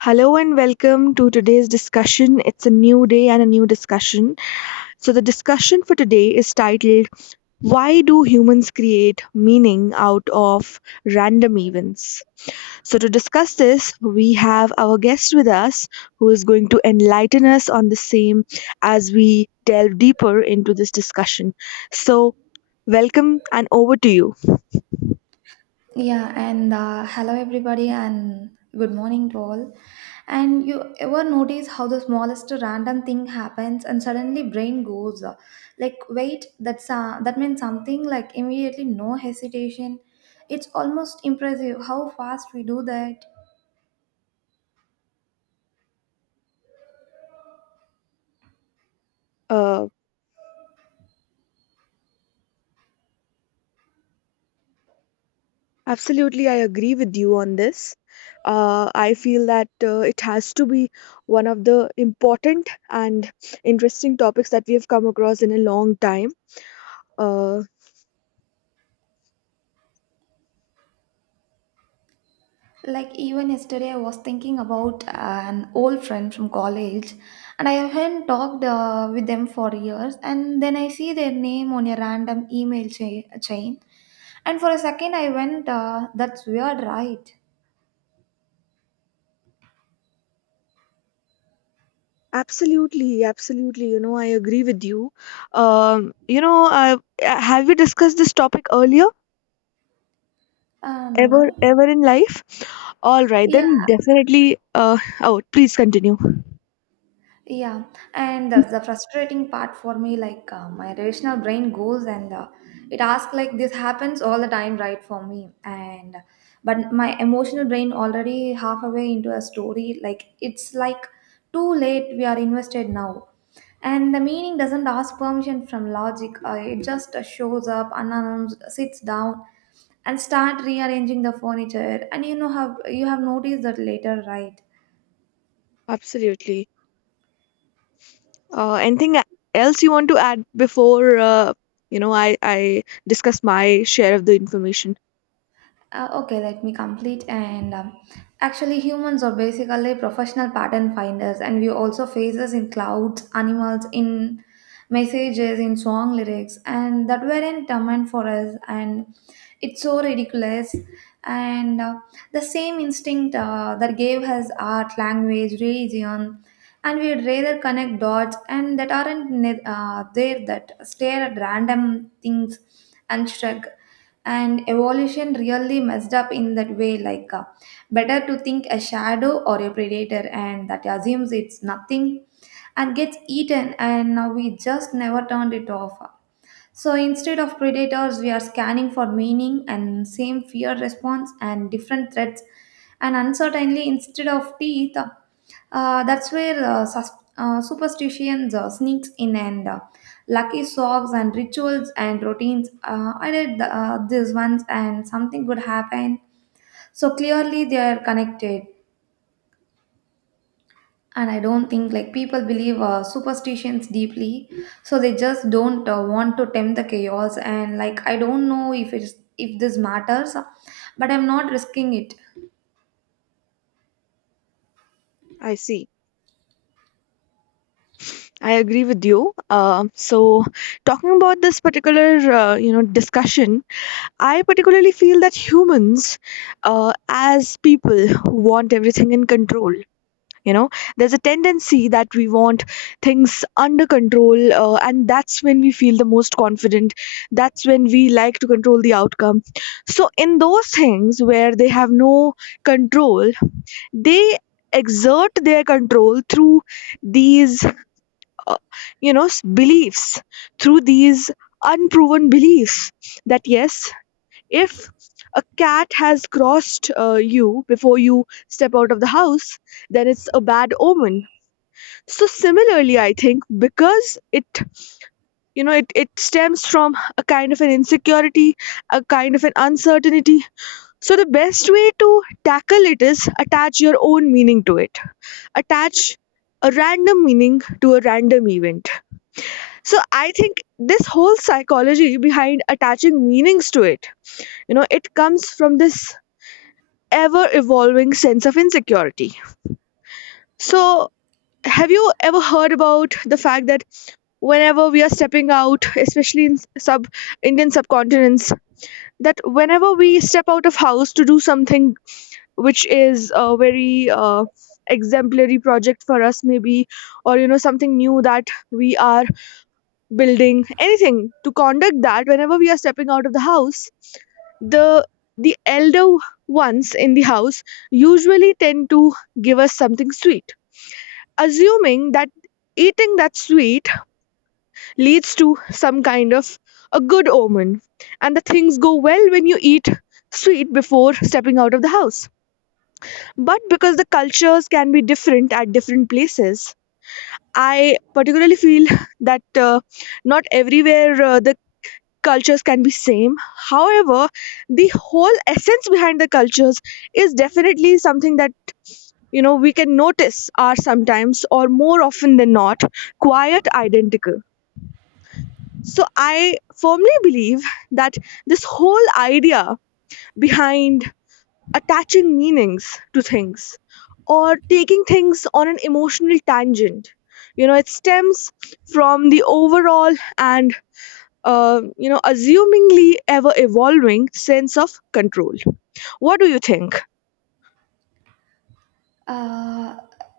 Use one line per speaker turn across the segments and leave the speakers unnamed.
Hello and welcome to today's discussion. It's a new day and a new discussion. So, the discussion for today is titled Why Do Humans Create Meaning Out of Random Events? So, to discuss this, we have our guest with us who is going to enlighten us on the same as we delve deeper into this discussion. So, welcome and over to you.
Yeah, and hello everybody, and good morning to all. And you ever notice how the smallest random thing happens and suddenly brain goes like, wait, that means something like immediately, no hesitation. It's almost impressive how fast we do that.
Uh, Absolutely, I agree with you on this. I feel that it has to be one of the important and interesting topics that we have come across in a long time. Uh,
Like even yesterday, I was thinking about an old friend from college, and I haven't talked with them for years. And then I see their name on a random email chain, and for a second, I went, "That's weird, right?"
Absolutely, absolutely. You know, I agree with you. Um, you know, uh, have we discussed this topic earlier? Ever,
No.
ever in life? All right,
Yeah.
then definitely. Oh, please continue.
Yeah, and that's the frustrating part for me. My rational brain goes and it asks like this happens all the time, right? For me, and but my emotional brain already half away into a story. Like it's like too late. We are invested now, and the meaning doesn't ask permission from logic. It just shows up unannounced, sits down, and start rearranging the furniture. And you know how you have noticed that later, right?
Absolutely. Anything else you want to add before I discuss my share of the information?
Okay, let me complete. And Actually, humans are basically professional pattern finders, and we also faces in clouds, animals, in messages, in song lyrics, and that weren't meant for us. And it's so ridiculous. And the same instinct that gave us art, language, religion, and we'd rather connect dots, and that aren't there that stare at random things and shrug and evolution really messed up in that way like better to think a shadow or a predator and that assumes it's nothing and gets eaten and now we just never turned it off. So instead of predators, we are scanning for meaning and same fear response and different threats and uncertainly instead of teeth. That's where superstitions sneaks in and lucky socks and rituals and routines. I did these ones and something good happen. So clearly they are connected and I don't think like people believe superstitions deeply so they just don't want to tempt the chaos and like I don't know if it's if this matters but I'm not risking it.
I see. I agree with you. So, talking about this particular discussion, I particularly feel that humans, as people, want everything in control. You know, there's a tendency that we want things under control, and that's when we feel the most confident. That's when we like to control the outcome. So, in those things where they have no control, they exert their control through these uh, beliefs, through these unproven beliefs that, yes, if a cat has crossed you before you step out of the house, then it's a bad omen. So similarly, I think because it you know it, it stems from a kind of an insecurity, a kind of an uncertainty. So the best way to tackle it is attach your own meaning to it, attach a random meaning to a random event. So I think this whole psychology behind attaching meanings to it, it comes from this ever evolving sense of insecurity. So have you ever heard about the fact that whenever we are stepping out, especially in sub Indian subcontinents, that whenever we step out of house to do something which is a very exemplary project for us, maybe, or something new that we are building, anything to conduct, that whenever we are stepping out of the house, the the elder ones in the house usually tend to give us something sweet, assuming that eating that sweet leads to some kind of a good omen and the things go well when you eat sweet before stepping out of the house. But because the cultures can be different at different places, I particularly feel that not everywhere the cultures can be same, however the whole essence behind the cultures is definitely something that we can notice are sometimes or more often than not quite identical. So I firmly believe that this whole idea behind attaching meanings to things or taking things on an emotional tangent, it stems from the overall and assumingly ever evolving sense of control. What do you think?
Uh,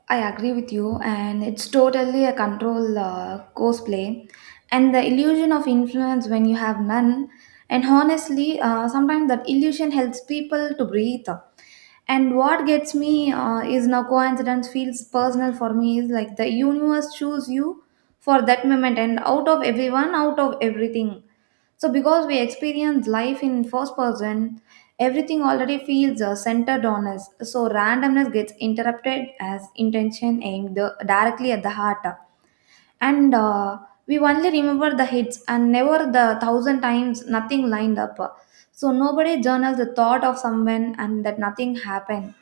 I agree with you, and it's totally a control cosplay, and the illusion of influence when you have none. And honestly, sometimes that illusion helps people to breathe. And what gets me is now coincidence feels personal for me is like the universe chose you for that moment, and out of everyone, out of everything. So, because we experience life in first person, everything already feels centered on us. So, randomness gets interrupted as intention aimed directly at the heart. And We only remember the hits and never the thousand times nothing lined up. So, nobody journals the thought of someone and that nothing happened.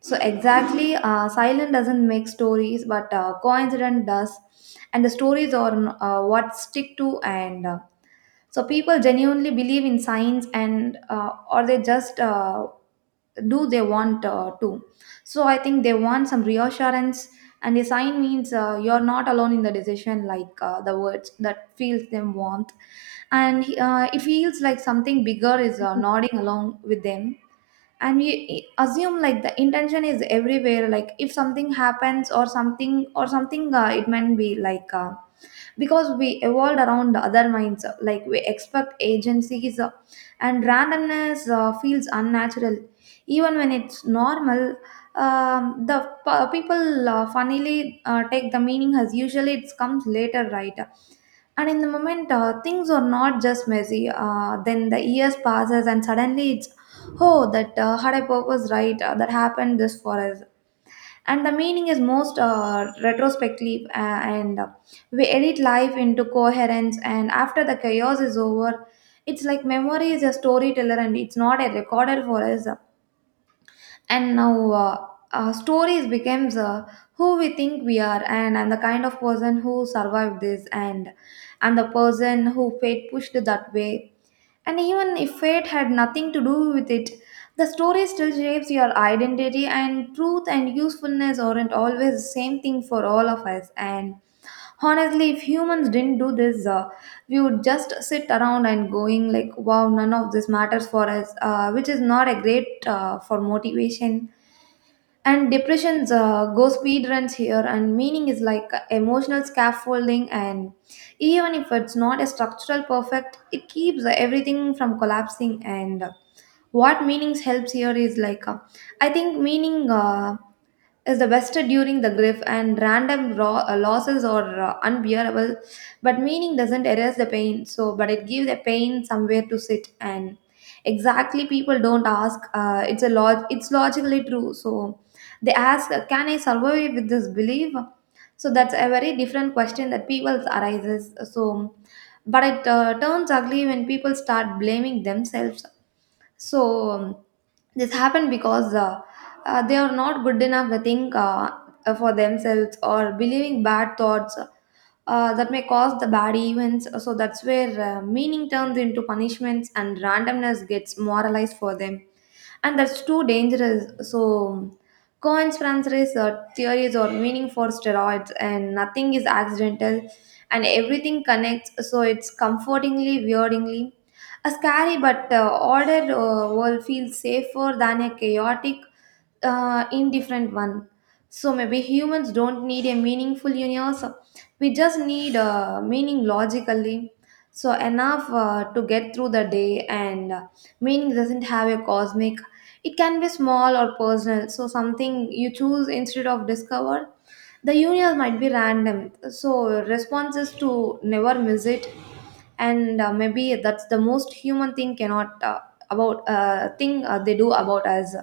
So, exactly, silent doesn't make stories, but coincidence does. And the stories are what stick to and So people genuinely believe in science and or they just do they want to. So I think they want some reassurance and a sign means you're not alone in the decision like the words that feels them warmth and it feels like something bigger is nodding along with them and we assume like the intention is everywhere like if something happens or something, it might be like because we evolved around other minds like we expect agencies, and randomness feels unnatural even when it's normal. um, the People funnily take the meaning as usually it comes later, right? And in the moment things are not just messy. Then the years passes and suddenly it's, oh, that had a purpose, right? That happened this for us, and the meaning is most retrospective, and we edit life into coherence and after the chaos is over it's like memory is a storyteller and it's not a recorder for us. And now uh, uh, stories becomes who we think we are, and I'm the kind of person who survived this, and I'm the person who fate pushed that way. And even if fate had nothing to do with it, the story still shapes your identity, and truth and usefulness aren't always the same thing for all of us. And honestly, if humans didn't do this, we would just sit around and going like, "Wow, none of this matters for us," which is not a great for motivation and depressions go speed runs here, and meaning is like emotional scaffolding, and even if it's not a structural perfect it keeps everything from collapsing. And what meanings helps here is like, I think meaning is the best during the grief, and random raw, losses are unbearable, but meaning doesn't erase the pain so but it gives the pain somewhere to sit. And exactly, people don't ask, it's logically true, so they ask, can I survive with this belief? So that's a very different question that people arises. So but it turns ugly when people start blaming themselves. so um, this happened because they are not good enough to think, for themselves, or believing bad thoughts that may cause the bad events. So that's where meaning turns into punishments and randomness gets moralized for them, and that's too dangerous. So, conspiracy theories are meaning for steroids, and nothing is accidental, and everything connects. So it's comfortingly, weirdingly, a scary but ordered world feels safer than a chaotic, indifferent one. So maybe humans don't need a meaningful universe. We just need meaning logically so enough to get through the day, and meaning doesn't have a cosmic. It can be small or personal. So something you choose instead of discover. The universe might be random. So response is to never miss it, and maybe that's the most human thing cannot about thing they do about us,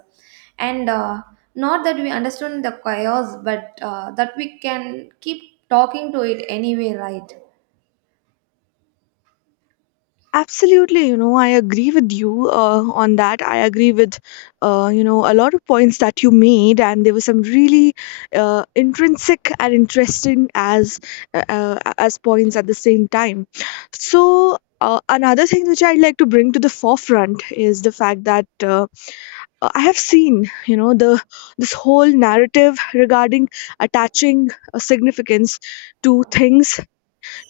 and not that we understand the chaos, but that we can keep talking to it anyway, right?
Absolutely, you know, I agree with you on that. I agree with, a lot of points that you made, and there were some really intrinsic and interesting as points at the same time. So. Another thing which I'd like to bring to the forefront is the fact that I have seen, you know, the this whole narrative regarding attaching a significance to things,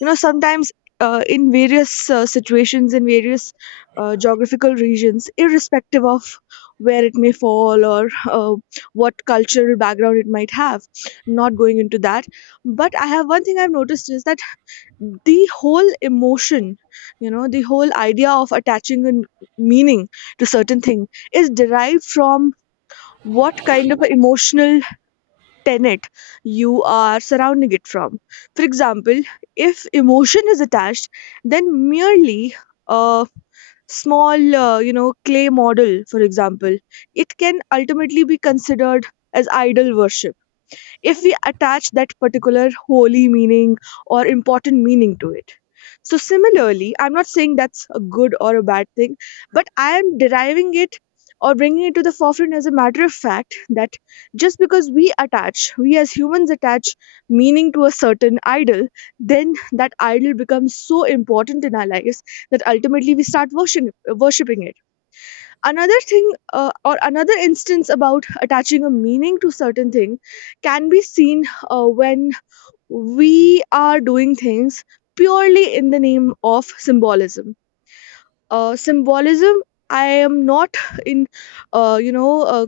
you know, sometimes in various situations, in various geographical regions, irrespective of where it may fall or uh, what cultural background it might have, not going into that. But I have one thing I've noticed is that the whole emotion, you know, the whole idea of attaching meaning to certain thing is derived from what kind of a emotional tenet you are surrounding it from. For example, if emotion is attached, then merely a small, clay model, for example, it can ultimately be considered as idol worship if we attach that particular holy meaning or important meaning to it. So, similarly, I'm not saying that's a good or a bad thing, but I am deriving it or bringing it to the forefront as a matter of fact that just because we attach, we as humans attach meaning to a certain idol, then that idol becomes so important in our lives that ultimately we start worshiping it. Another thing, or another instance about attaching a meaning to certain thing, can be seen when we are doing things purely in the name of symbolism, symbolism. I am not in uh, you know uh,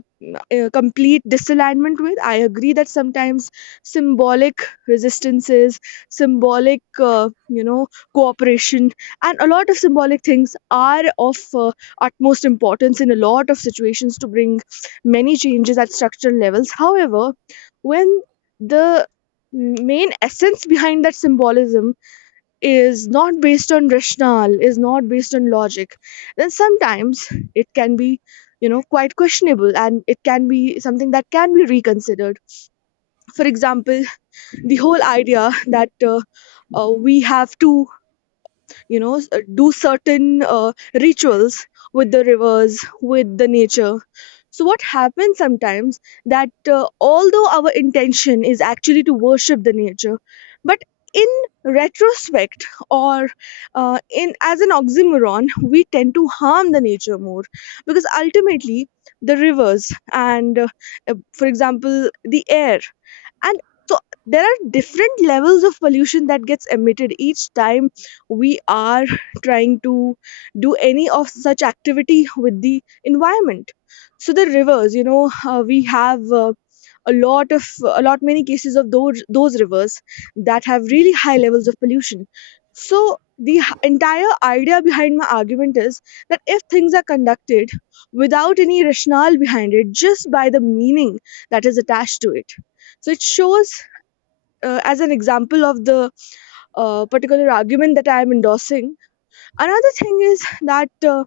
complete disalignment with. I agree that sometimes symbolic resistances, symbolic uh, you know cooperation, and a lot of symbolic things are of utmost importance in a lot of situations to bring many changes at structural levels. However, when the main essence behind that symbolism is not based on rationale, is not based on logic, then sometimes it can be, you know, quite questionable, and it can be something that can be reconsidered. For example, the whole idea that we have to do certain rituals with the rivers, with the nature. So what happens sometimes, that although our intention is actually to worship the nature, but in retrospect, or in as an oxymoron, we tend to harm the nature more, because ultimately the rivers and, for example, the air, and so there are different levels of pollution that gets emitted each time we are trying to do any of such activity with the environment. So the rivers, you know, we have a lot of a lot many cases of those rivers that have really high levels of pollution. So entire idea behind my argument is that if things are conducted without any rationale behind it, just by the meaning that is attached to it, so it shows as an example of the particular argument that I am endorsing. Another thing is that, uh,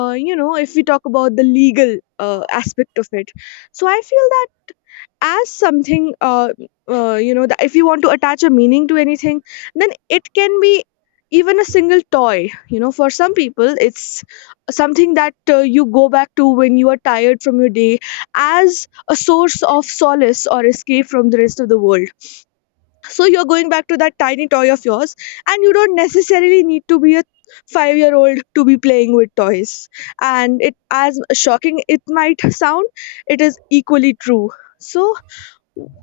uh, you know if we talk about the legal aspect of it, so I feel as something, that if you want to attach a meaning to anything, then it can be even a single toy. You know, for some people, it's something that you go back to when you are tired from your day as a source of solace or escape from the rest of the world. So you're going back to that tiny toy of yours, and you don't necessarily need to be a 5-year-old year old to be playing with toys. And it, as shocking it might sound, it is equally true. So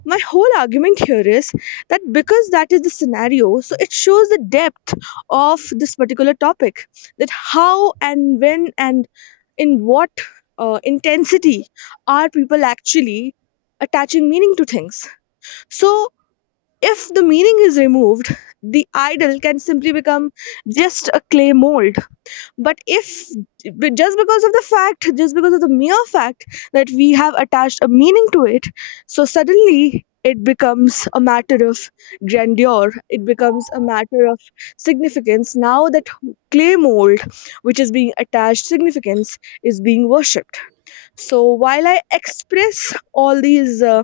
my whole argument here is that because that is the scenario, so it shows the depth of this particular topic, that how and when and in what intensity are people actually attaching meaning to things. So if the meaning is removed, the idol can simply become just a clay mold. But if but just because of the fact, just because of the mere fact that we have attached a meaning to it, so suddenly it becomes a matter of grandeur, it becomes a matter of significance. Now that clay mold, which is being attached significance, is being worshipped. So while I express all these uh,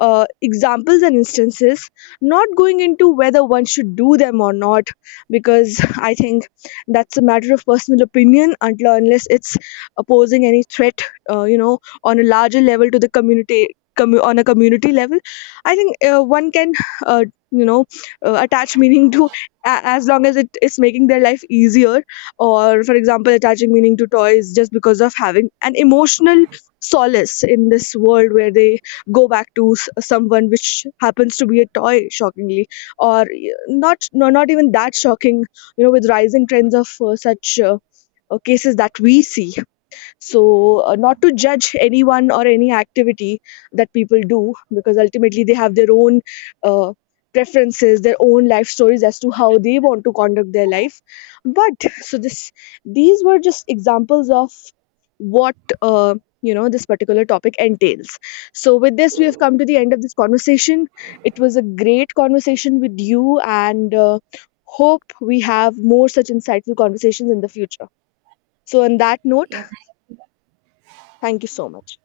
uh, examples and instances, not going into whether one should do them or not, because I think that's a matter of personal opinion until or unless it's opposing any threat, uh, you know, on a larger level to the community. Commu On a community level, I think one can, uh, you know, attach meaning to as long as it is making their life easier, or for example attaching meaning to toys just because of having an emotional solace in this world where they go back to someone which happens to be a toy, shockingly, or not, no, not even that shocking, you know, with rising trends of such cases that we see. So, not to judge anyone or any activity that people do, because ultimately they have their own uh, preferences, their own life stories as to how they want to conduct their life. But so these were just examples of what uh, this particular topic entails. So, with this, we have come to the end of this conversation. It was a great conversation with you, and hope we have more such insightful conversations in the future. So, on that note,
Yeah,
thank you so much.